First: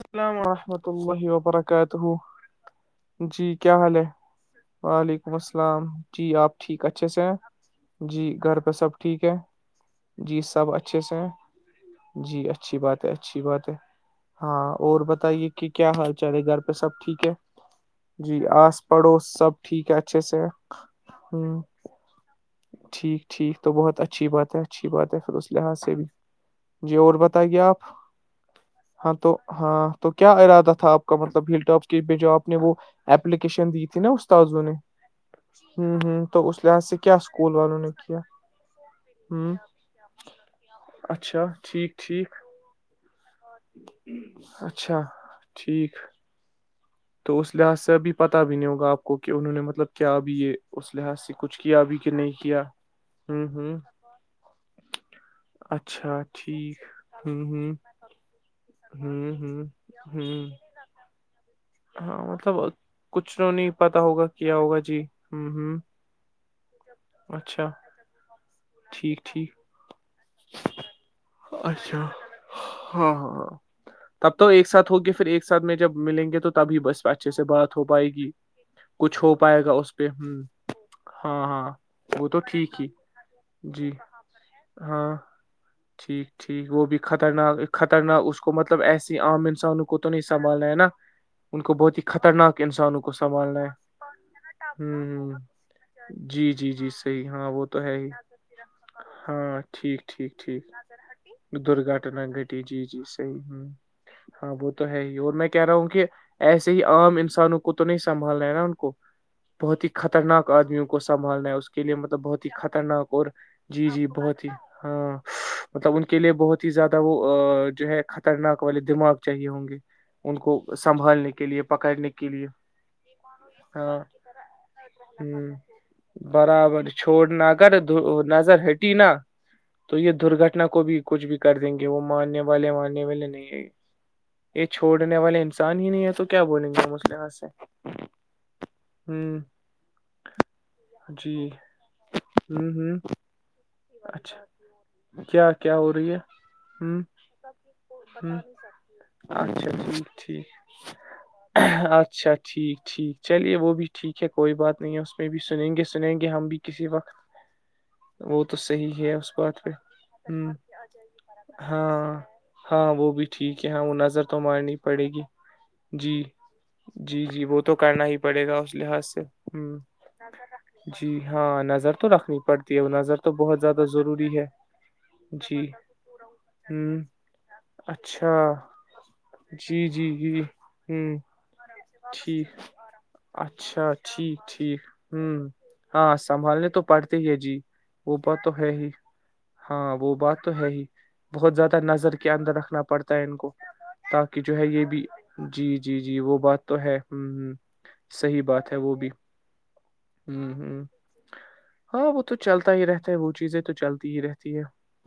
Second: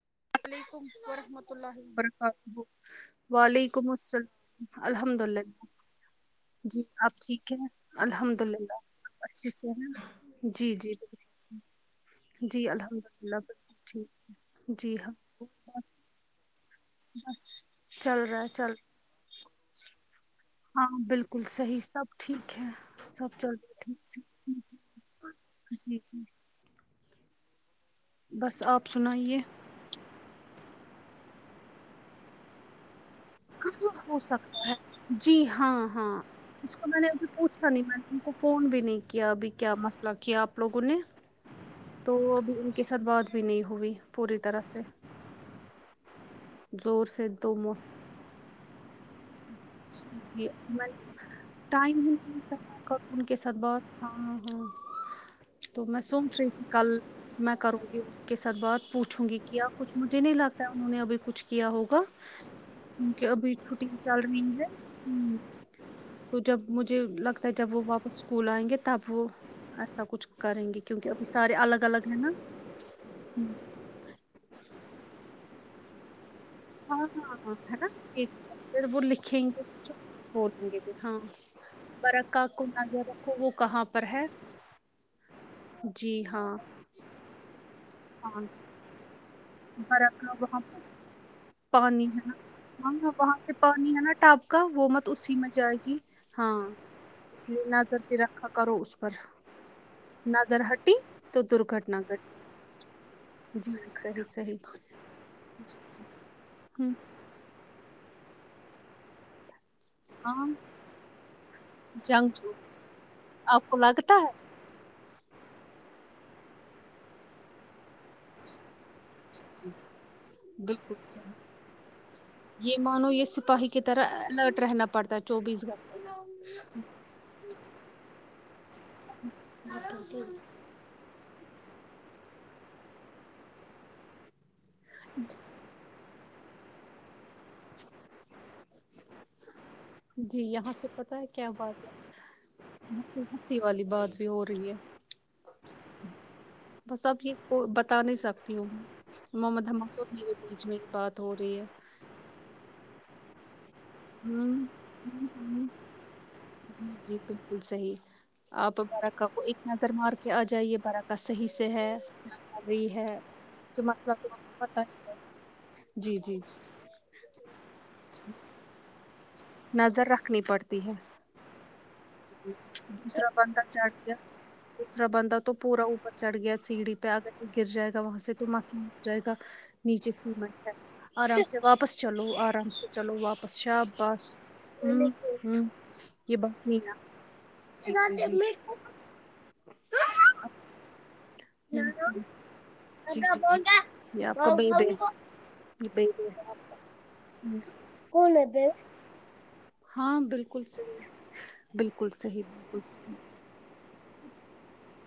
السلام علیکم ورحمۃ اللہ ورحمۃ برکاتہ وبرکاتہ جی کیا وعلیکم حال ہے السلام الحمد وعلیکم للہ السلام جی آپ جی ٹھیک اچھے آپ سے ٹھیک ہیں جی الحمد گھر پہ للہ سب ٹھیک ہیں اچھے سے ہیں جی سب اچھے سے ہیں [inaudible] جی اچھی بات الحمد ہے للہ اچھی بات بالکل ہے ٹھیک ہاں جی اور ہاں بتائیے کہ کیا حال چال ہے گھر سب ٹھیک ہے بس چل رہا جی ہے چل آس پڑوس سب ٹھیک ہے اچھے سے ہاں بالکل ہ صحیح سب ٹھیک ہے ٹھیک سب چلتے تو ٹھیک بہت اچھی بات ہے اچھی بات ہے پھر اس لحاظ سے جی بھی جی جی اور بتایئے آپ بس آپ ہاں تو سنائیے ہاں تو کیا ارادہ تھا آپ کا مطلب ہل ٹاپ کے بھی جو آپ نے وہ اپلیکیشن دی کہاں تھی نا ہو استادوں سکتا نے ہے جی ہاں ہ ہاں ہوں تو اس کو لحاظ سے میں نے کیا ابھی اسکول پوچھا والوں نہیں نے میں کیا ان کو فون بھی نہیں کیا ابھی ہوں کیا مسئلہ کیا آپ لوگوں نے اچھا ٹھیک تو ٹھیک ابھی ان کے ساتھ بات بھی نہیں ہوئی پوری طرح سے اچھا ٹھیک زور سے تو اس دو مو لحاظ سے ابھی پتا بھی نہیں ہوگا آپ کو کو کہ انہوں نے مطلب کیا ابھی جی، یہ میں اس لحاظ سے کچھ کیا ٹائم ابھی ہی کہ نہیں ملتا کیا میں کروں ان کے ہوں ساتھ ہوں بات ہاں ہاں تو میں اچھا سونچ رہی تھی ٹھیک کل ہوں میں ہوں کروں گی کے ساتھ بات پوچھوں ہوں گی ہوں کیا کچھ مجھے نہیں ہوں لگتا انہوں نے ابھی کچھ کیا ہوگا ہاں مطلب ان کی کچھ تو ابھی نہیں چھٹی پتا چل ہوگا رہی کیا ہے ہوگا جی ہوں ہوں ہ تو جب مجھے لگتا ہے اچھا جب وہ واپس اسکول آئیں گے تب ٹھیک وہ ٹھیک ایسا کچھ کریں گے کیونکہ اب سارے الگ اچھا الگ ہیں نا ہاں ہاں ہا ہاں تب تو ایک ساتھ ہوگے پھر ایک ساتھ میں جب ملیں گے تو تبھی ہاں بس اچھے ہاں سے بات ہو ہاں پائے گی ہے نا وہ کچھ ہو لکھیں گے پائے گا اس پہ ہ بول دیں گے پھر ہاں وہ تو برکع کو ٹھیک ہی نظر رکھو وہ کہاں جی پر ہے ہاں جی ٹھیک ہاں ٹھیک وہ بھی خطرناک خطرناک اس ہاں کو مطلب ایسی عام انسانوں کو تو نہیں برکا وہاں سنبھالنا ہے پر نا ہ ان کو بہت ہی پانی ہے نا خطرناک ہاں انسانوں ہاں، کو وہاں سے سنبھالنا ہے پانی ہا نا ٹاپ کا وہ مت اسی میں جائے گی ہا جی ہاں جی جی صحیح اس ہاں لیے وہ تو ہے نظر ہی پہ رکھا کرو اس پر ہاں ٹھیک ٹھیک نظر ٹھیک ہٹی تو درگھٹنا گھٹی جی جی صحیح ہا جی صحیح ہاں صحیح وہ تو ہے ہی اور میں کہہ رہا جی ہوں جی کہ ایسے ہی ہوں عام انسانوں کو تو نہیں سنبھالنا ہے نا ان کو بہت ہی ہاں خطرناک آدمیوں کو سنبالنا ہے اس کے لیے مطلب جنگ بہت ہی جو خطرناک اور آپ کو جی جی لگتا ہے بہت ہی ہاں مطلب ان کے لیے بہت ہی زیادہ وہ جو ہے خطرناک والے دماغ چاہیے ہوں جی گے ان جی کو بالکل سنبھالنے صحیح کے لیے پکڑنے کے لیے یہ مانو یہ سپاہی کی ہاں طرح الرٹ رہنا پڑتا ہے ہم چوبیس برابر چھوڑ نہ کر نظر ہٹی نہا تو یہ گھنٹے درگھٹنا کو بھی کچھ بھی کر دیں گے وہ ماننے والے ماننے والے نہیں ہے یہ چھوڑنے والے انسان ہی نہیں ہے تو کیا بولیں گے اس کے سے ہوں جی یہاں سے پتا ہے کیا بات ہ ہے ہ ہسی والی بات بھی اچھا ہو رہی ہے کیا کیا ہو رہی ہے ہ بس اپ یہ کو بتا نہیں سکتی ہوں بتا نہیں محمدس میرے سکتی ہے۔ بیچ میں ایک بات ہو رہی ہے اچھا اچھا ٹھیک ٹھیک چلیے وہ بھی ٹھیک ہے کوئی ہمم بات نہیں ہے اس میں بھی ہمم سنیں گے سنیں گے ہم بھی کسی جی وقت جی بالکل صحیح وہ تو آپ صحیح ہے بارکہ اس کو بات ایک پہ نظر مار کے آ ہ جائیے باراکا صحیح سے ہے ہاں کیا کر رہی ہاں وہ ہے بھی ٹھیک ہے ہاں تو وہ مسلہ نظر تو مارنی پتا ہی پڑے گی جی جی جی جی جی وہ تو کرنا ہی پڑے گا اس لحاظ سے ہ نظر رکھنی پڑتی ہے جی ہاں نظر تو رکھنی پڑتی ہے نظر دوسرا تو بہت بندہ زیادہ چڑھ گیا ضروری ہے دوسرا بندہ تو جی پورا اوپر چڑھ گیا ہ سیڑھی پہ آگر گر جائے گا وہاں اچھا سے تو مس ہو جائے گا جی جی نیچے جی سیمٹ ہ آرام سے واپ واپس چلو ٹھیک آرام سے چلو واپس شاہ اچھا بس ٹھیک ٹھیک ہوں ہاں یہ بات سنبھالنے نہیں تو پڑتے ہی ہے جی جی وہ جی بات تو ہے ہی ہاں وہ بات تو ہے ہی بہت زیادہ ہوں نظر ہوں کے اندر رکھنا پڑتا جی ہے ان کو جی جی یہ آپ تاکہ کا جو ہے یہ بیبی بھی جی یہ جی جی بیبی وہ ہے بات آپ تو ہے ہم ہم کا صحی ہوں بات ہے وہ بھی ہاں ہوں بالکل ہوں صحیح ہاں بالکل وہ تو صحیح چلتا بالکل ہی رہتا صحیح ہے وہ چیزیں تو چلتی ہی رہتی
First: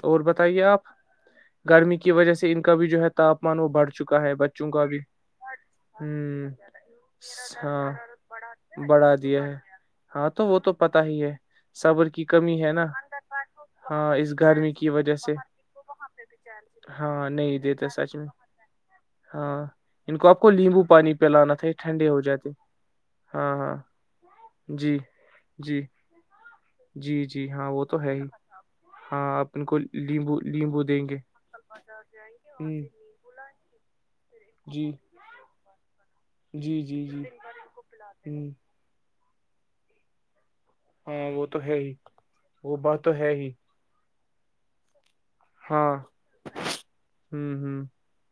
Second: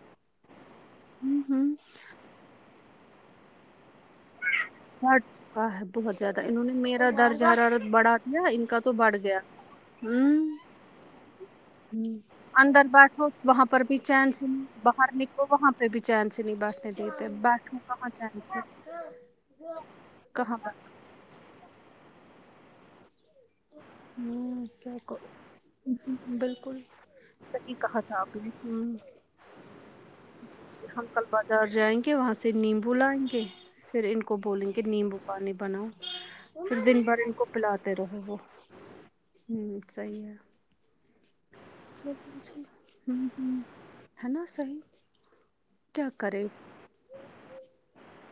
اور بتائیے آپ ہوں ہوں گرمی کی وجہ سے ان کا بھی جو ہے تاپمان وہ بڑھ چکا ہے بچوں کا بھی بڑھ چکا ہے بہت زیادہ ہوں انہوں نے میرا درجہ ہاں حرارت بڑھا دیا ان کا تو بڑھا بڑھ دیا گیا ہے ہاں تو وہ تو پتا ہی ہے ہم صبر کی کمی ہے اندر نا بیٹھو وہاں پر بھی ہاں چین اس سے گرمی کی باہر وجہ سے نکلو وہاں کوئی بھی چانس نہیں بیٹھنے کی تو ہاں نہیں بیٹھنے دیتے کا سچ میں چانس ہاں ان کو آپ کو نمبو پانی پہلانا تھا ٹھنڈے ہو جاتے ہاں ہاں نہیں ہوں کیا کر بالکل جی جی ہاں صحیح وہ کہا تو ہے تھا ہی اپ نے ہاں آپ ان کو لیمبو لیمبو ہم دیں گے کل بازار جائیں گے وہاں سے ہوں نیمبو لائیں گے پھر ان کو بولیں گے جی نیمبو پانی بناؤ جی پھر دن جی بھر جی ان کو پلاتے رہو وہ ہوں، ہوں صحیح ہے ہاں وہ تو ہے ہ وہ بات تو ہے ہ ہی ہے نا صحیح ہاں کیا ہ کرے ہ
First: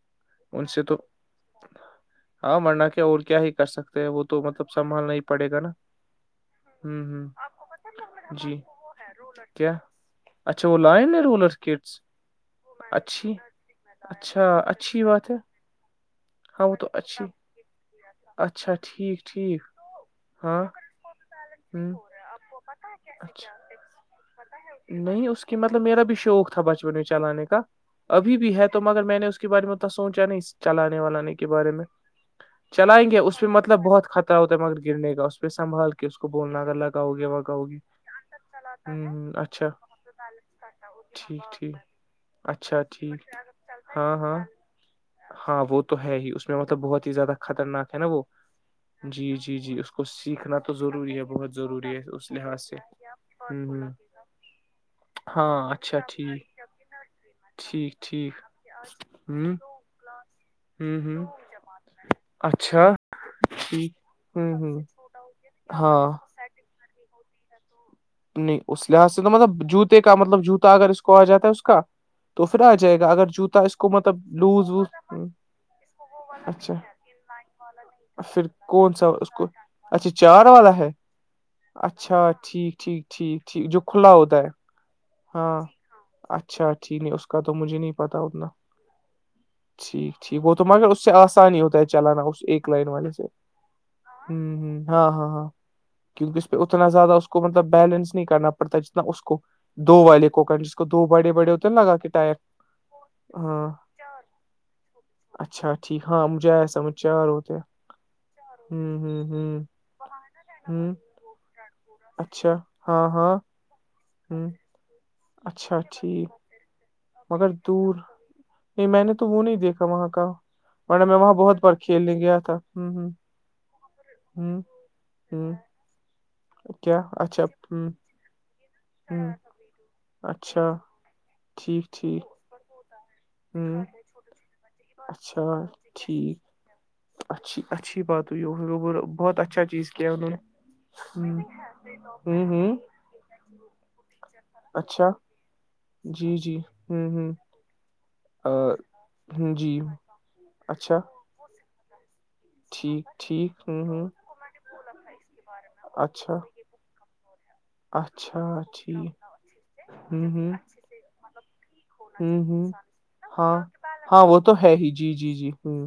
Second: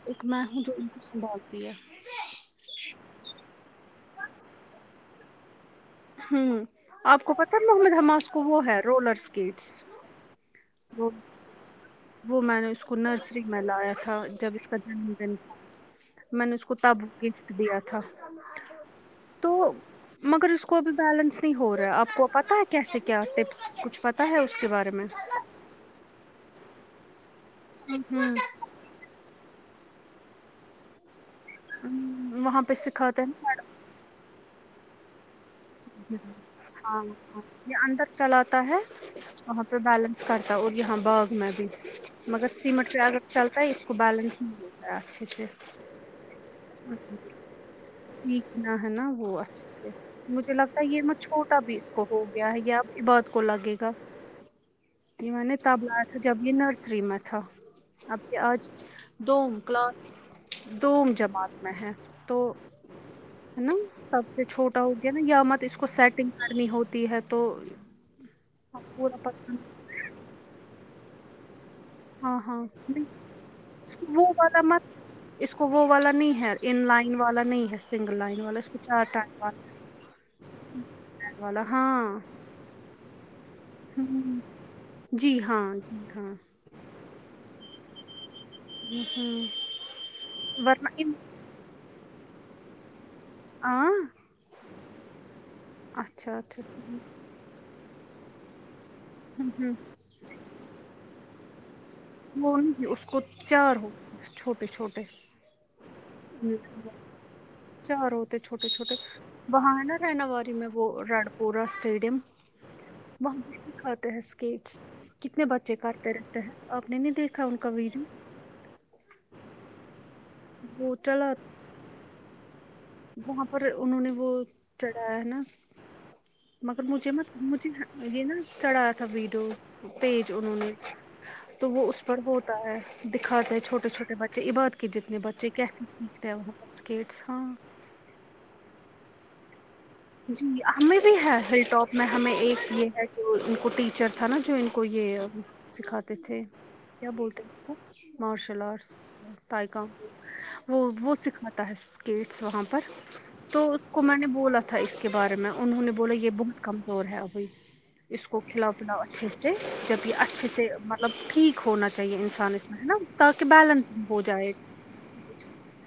ایک میں ہوں جو سے ان تو کو سنبھالتی ہے ہاں مرنا کیا اور کیا ہی کر سکتے ہیں وہ تو مطلب سنبھالنا ہی پڑے گا نا ہوں آپ کو پتا نہ اس کو جی وہ ہے رولر اسکیٹس کیا اچھا وہ لائے نا رولر اسکٹ وہ میں نے اس کو نرسری میں لایا تھا اچھا جب اس کا اچھی جنم بات دن ہے تھا میں نے اس ہاں وہ کو تو تب اچھی گفٹ دیا تھا اچھا ٹھیک تو ٹھیک مگر ہاں اس کو کو بھی بیلنس نہیں ہو رہا ہے ہوں آپ کو پتہ ہے کیسے کیا اچھا ٹپس کچھ پتا ہے اس کے بارے میں نہیں اس مطلب میرا بھی شوق تھا بچپن میں چلانے کا ہوں ہوں ابھی بھی ہے تو مگر میں نے اس کے بارے میں اتنا سوچا نہیں چلانے واللانے کے بارے میں وہاں پہ چلائیں گے سکھاتے اس پہ ہیں متلب مطلب بہت خطرہ ہوتا مگر گرنے کا اس پہ سنبھال کے اس کو بولنا اگر ہاں لگاؤ گے وگاؤ یہ گے اندر چلاتا ہے ہوں وہاں اچھا پہ بیلنس کرتا ہے اور یہاں باغ ٹھیک میں بھی ٹھیک مگر اچھا سیمٹ پہ اگر ٹھیک چلتا ہے اس کو ہاں ہاں بیلنس نہیں متا ہے اچھے سے ہاں وہ تو ہے ہی اس اسپہ مطلب بہت ہی زیادہ خطرناک ہے نا وہ سیکھنا ہے نا جی وہ جی جی اس کو سیکھنا تو ضروری ہے بہت تبھی اس ضروری ہے کو ہو گیا ہے لحاظ سے یا بعد کو لگے ہوں گا یہ میں نے ہاں تب اچھا لایا تھا جب یہ ٹھیک نرسری میں تھا ٹھیک آپ ٹھیک کے آج ہوں دووم کلاس ہوں دوم ہوں جماعت میں ہیں تو اچھا ہے نا ٹھیک تب سے ہوں ہوں چھوٹا ہو گیا نا یا مت اس کو ہاں سیٹنگ کرنی ہوتی ہے تو نہیں اس لحاظ پورا سے تو پتا مطلب جوتے کا مطلب جوتا اگر اس کو آ جاتا ہے اس کا ہاں تو پھر ہاں آ جائے نہیں گا اگر جوتا اس کو مطلب وہ والا لوز مت ووز اس کو وہ والا نہیں ہے اچھا ان لائن والا نہیں ہے سنگل لائن پھر والا اس کو کون چار سا اس ٹائم کو والا اچھا چار والا تین ہے ٹائم والا اچھا ہاں ٹھیک ٹھیک ٹھیک ٹھیک جو کھلا ہوتا ہوں ہے جی ہاں جی ہاں اچھا ٹھیک ہے اس کا تو مجھے نہیں پتا اتنا ہوں ہوں ٹھیک ٹھیک وہ تو مگر ورنہ اس ان سے آسانی ہی ہوتا ہے چلانا اس ایک لائن والے سے آ ہوں ہ ہاں ہاں ہاں کیونکہ اس پہ اچھا اتنا ٹھیک زیادہ اس کو مطلب بیلنس نہیں کرنا پڑتا جتنا اس کو ہوں ہوں دو والے کوکن جس کو دو بڑے بڑے ہوتے ہیں نا لگا کے ٹائر وہ نہیں اس کو ہاں چار ہو چھوٹے چھوٹے اچھا ٹھیک ہاں مجھے آیا سمجھار ہوتے چار ہوتے چھوٹے ہ چھوٹے ہ ہ وہاں ہے نا رہنا والی میں وہ ہ رڈ پورا اسٹیٹ اچھا ہاں وہاں ہاں بھی سکھاتے ہیں ہ اسکیٹس کتنے بچے اچھا کرتے رہتے ٹھیک ہیں آپ نے نہیں دیکھا مگر ان کا دور ویڈیو نہیں میں نے تو وہ نہیں دیکھا وہاں کا وہ میں وہاں چلا بہت ب کھیلنے گیا تھا ہوں ہوں وہاں پر انہوں نے وہ چڑھایا ہ نا ہ مگر کیا مجھے مت اچھا مجھے ہ یہ نا چڑھا تھا ہ ویڈیو پیج انہوں اچھا نے تو وہ ٹھیک اس پر ٹھیک ہوتا ہے دکھاتے ہیں ہ چھوٹے چھوٹے بچے عباد کے جتنے اچھا بچے کیسے سیکھتے ہیں ٹھیک وہاں پر اسکیٹس ہاں اچھی اچھی بات ہو بہت اچھا چیز کیا انہوں جی ہمیں بھی ہے نے ہل ٹاپ میں ہمیں ہ ایک ہ یہ ہے جو ان کوٹی چر تھا نا جو ان کو اچھا یہ سکھاتے جی تھے جی ہ کیا بولتے مارشل ہ آرٹس جی تائکان وہ اچھا وہ سکھاتا ہے گیٹس وہاں پر ٹھیک ٹھیک تو ہ اس کو ہ میں نے بولا تھا اس کے بارے میں انہوں نے بولا یہ اچھا بہت کمزور ہے ابھی اس کو اچھا کھلاؤ پلاؤ ٹھیک اچھے سے جب یہ ہوں اچھے ہوں سے مطلب ٹھیک ہونا چاہیے ہوں انسان اس ہوں میں ہے نا تاکہ ہاں بیلنس ہو ہاں وہ جائے تو ہے ہی جی جی جی پس ہ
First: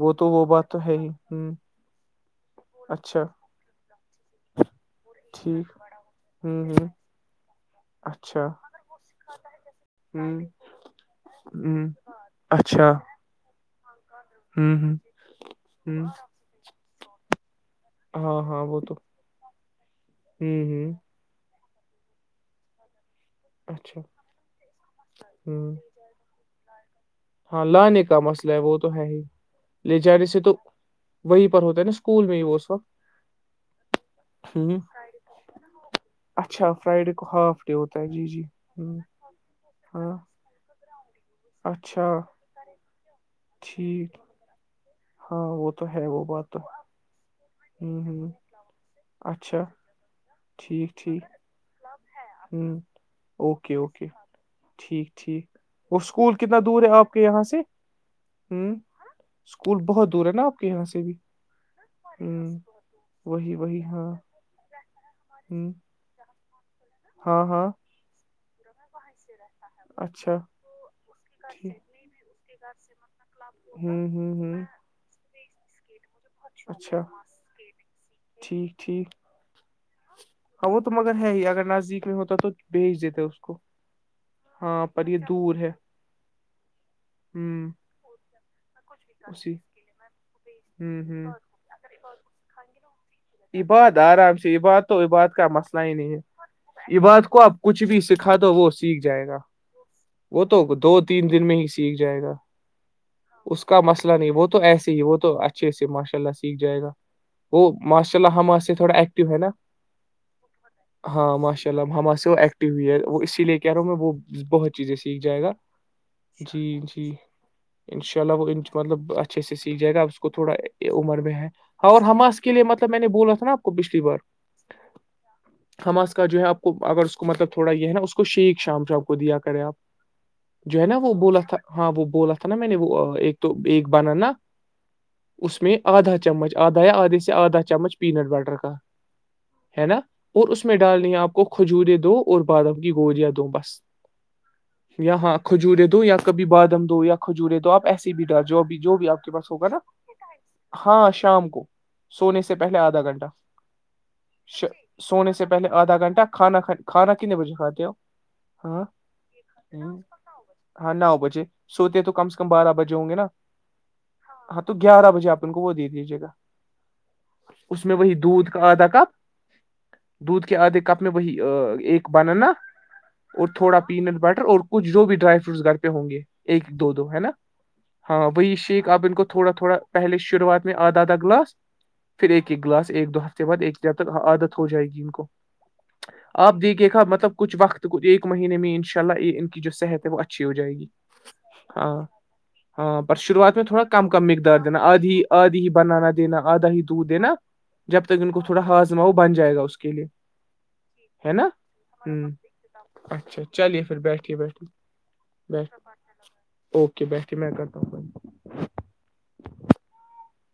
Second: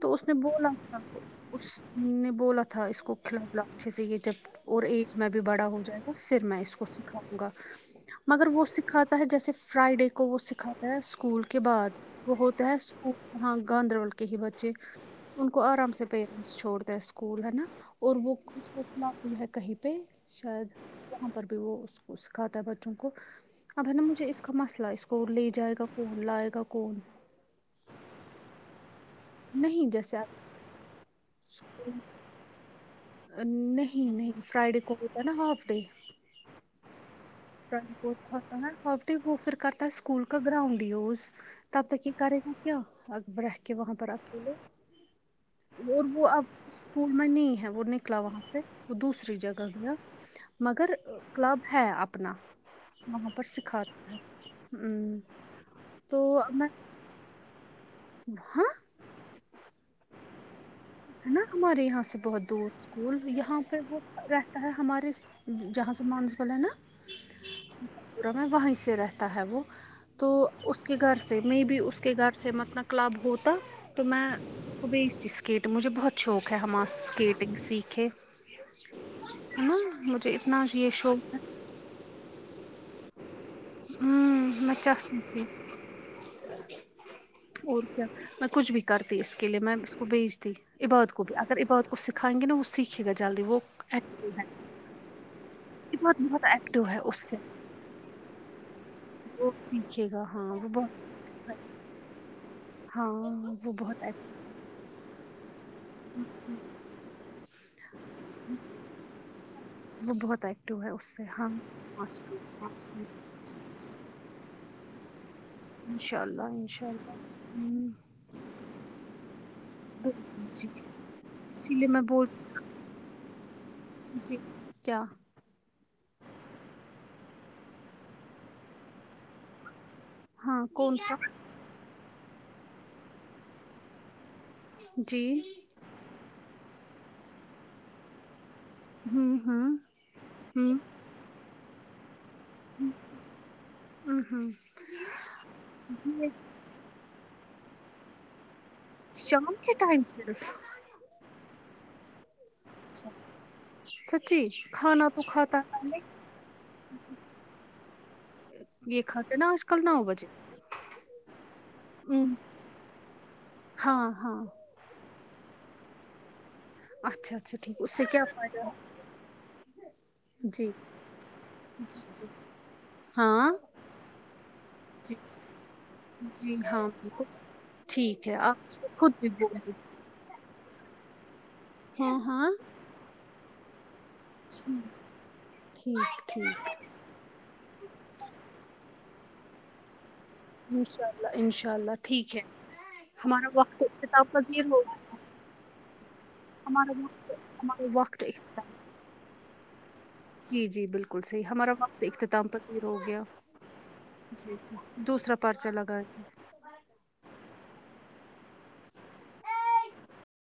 تو اس نے وہ بولا بات تو ہے تھا ہی ہ اس نے بولا تھا اس کو اچھا کھلا بولا اچھے سے یہ جب اور ایج میں بھی بڑا ٹھیک ہو جائے گا پھر میں ہوں اس کو ہوں سکھاؤں گا مگر اچھا وہ سکھاتا ہے جیسے فرائیڈے ہ کو وہ سکھاتا ہے اسکول کے ہ بعد وہ بولتا ہے اچھا سکو ہاں گاندربل کے ہی ہ بچے ہ ان کو آرام سے پیرنٹس چھوڑ تے اسکول ہے نا اور وہ ہاں ہاں خھ تو کنافی ہے کہیں پہ ہ شاید ہ وہاں پر بھی وہ اس کو سکھاتا ہے بچوں کو اب ہے اچھا نا مجھے اس کا مسئلہ ہے اس کو لے ہ جائے گا کو لائے گا کون ہاں لانے کا مسئلہ ہے وہ تو ہے نہیں لے جیسے جانے آپ سے تو وہیں پر ہوتا ہے نا اسکول میں ہی وہ اس وقت نہیں نہیں ہ فرائیڈے کو ہوتا ہے نا ہاف ڈے اچھا فرائیڈے کو ہاف ڈے فرائیڈے ہوتا ہے کو جی جی ہوتا ہے ہاف وہ پھر کرتا ہاں اسکول کا گراؤنڈ یوز تب تک اچھا یہ کرے گا کیا ابرہ کے وہاں پر ٹھیک اکیلے ہاں وہ تو اور ہے وہ اب بات تو اسکول میں نہیں ہے وہ ہوں نکلا ہوں وہاں سے وہ دوسری اچھا جگہ گیا مگر ٹھیک ٹھیک کلب ہے اپنا ہوں وہاں پر اوکے اوکے سکھاتا ہے ٹھیک ہ ٹھیک اور تو اسکول اب کتنا میں دور ہے آپ آپ کے یہاں سے ہاں ہوں اسکول بہت دور ہے نا آپ کے یہاں سے بھی ہے نا ہمارے یہاں سے بہت ہوں دور اسکول وہی یہاں پہ وہی وہ ہاں رہتا ہے ہمارے ہوں جہاں سے مانس بولے نا ہاں ہاں ور میں وہیں سے رہتا ہے وہ تو اچھا اس کے گھر سے میں بھی ٹھیک اس کے گھر سے مطلب کلب ہوتا تو ہوں میں ہوں ہوں اس کو بھیجتی اسکیٹ مجھے بہت شوق ہے اچھا حماس اسکیٹنگ سیکھیں ٹھیک ٹھیک ہاں وہ تو مگر ہے ہی اگر نزدیک میں ہوتا تو بھیج دیتے اس کو ہ میں ہاں پر یہ چاہتی تھی دور ہے ہ اور کیا میں کچھ بھی کرتی اس کے اسی لیے میم اس کو بھیج دی ہوں عباد کو ہوں بھی اگر عباد کو سکھائیں گے نا اس سیک عباد آرام سے عباد تو عباد کا مسئلہ ہی نہیں عباد بہت ایکٹو ہے اس عباد سے کو اب کچھ بھی سیکھا تو وہ سیکھ جائے گا وہ سیکھے گا وہ ہاں تو دو بہت تین دن میں ہی سیکھ جائے گا ہاں اس وہ کا بہت مسئلہ ایک- نہیں وہ تو ایسے ہی وہ تو اچھے سے ماشاء اللہ سیکھ جائے گا وہ ماشاء اللہ ہما سے تھوڑا ایکٹیو ہے نا وہ بہت ایکٹو ہے اس سے ہاں ماشاء اللہ حماس سے ماشاء وہ اللہ ایکٹیو بھی ہے وہ اسی ماشاء اللہ لیے کہہ رہا ہوں میں وہ بہت چیزیں سیکھ جائے گا انشاء اللہ جی انشاء جی اللہ ہوں ان شاء اللہ وہ مطلب اچھے سے سیکھ جائے گا اپ اس کو بالکل تھوڑا جی عمر میں ہے اسی لیے ہان میں اور بول ہمماس کے لیے مطلب میں نے بولا تھا نا آپ کو پچھلی بار سیکھ گیا ہما اس کا جو ہے آپ کو اگر ا اس کو مطلب تھوڑا یہ ہے نا اس کو شییک شام سے آپ کو دیا کرے آپ ہاں جو ہے نا کون وہ سا بولا تھا ہاں وہ بولا تھا نا میں نے وہ ایک تو ایک بنانا جی اس میں آدھا چمچ آدھا یا آدھ سے آدھا چمچ پینٹ بٹر کا ہوں ہوں ہے نا اور اس ہوں میں ڈالنی ہے آپ کو کھجورے دو اور بادم کی گوریاں دو بس ہوں ہوں یا ہاں کھجورے دو یا یہ کبھی بادم دو یا کھجورے تو آپ ایسیے بھی ڈر جو جو بھی آپ کے شام پاس ہوگا نا ٹائم صرف ہاں شام کو سونے سے پہلے آدھا گھنٹہ سچی اس کھانا تو سونے سے کھاتا پہلے آدھا گھنٹہ کھاناھ کھانا کتنے بجے کھاتے ہو ہاں یہ کھاتے نا آج کل نو بجے ہاں نو بجے سوتے تو ہوں کم سے کم بارہ بجے ہوں گے نا ہاں تو گیارہ بجے آپ ان کو وہ دے دیجیے گا اچھا اچھا ٹھیک اس میں سے وہی کیا دودھ کا فائدہ آدھا کپ دودھ ہے کے جی آدھے کپ میں وہی جی ایک جی بنانا اور ہاں تھوڑا پیینٹ بٹر اور کچھ جو جی بھی ڈرائی جی فروٹس گھر پہ ہوں گے جی ایک ہاں دو ہے بالکل نا ٹھیک ہاں ہے وہی اس شیخ آپ خود ان کو بھی تھوڑا بولے تھوڑا پہلے شروعات میں آدھا آدھا گلاس ہاں پھر ہاں ایک ایک گلاس ایک دو ہفتے بعد ایک جب تک عادت ہو جائے ٹھیک گی ان کو ٹھیک آپ ٹھیک دیکھیے گا مطلب کچھ وقت ایک مہینے میں ان شاء اللہ یہ ان کی جو صحت ہے وہ اچ انشاء اللہ انشاء اللہ ٹھیک ہے ہاں پر ہمارا شروعات میں وقت تھوڑا کم کم اختتاب مقدار پذیر دینا ہوگا آدھی آدھی ہی بنانا دینا آدھا ہی ہمارا دودھ وقت دینا جب تک وقت [unintelligible] کو تھوڑا ہاضما وہ بن جائے گا اس کے لیے جی جی بالکل ہے صحیح نا ہمارا وقت ہ اختتام پذیر ہو گیا اچھا چلیے پھر بیٹھیے جی بیٹھیے دوسرا پرچہ بیٹھ لگایا اوکے بیٹھے میں کرتا ہوں بند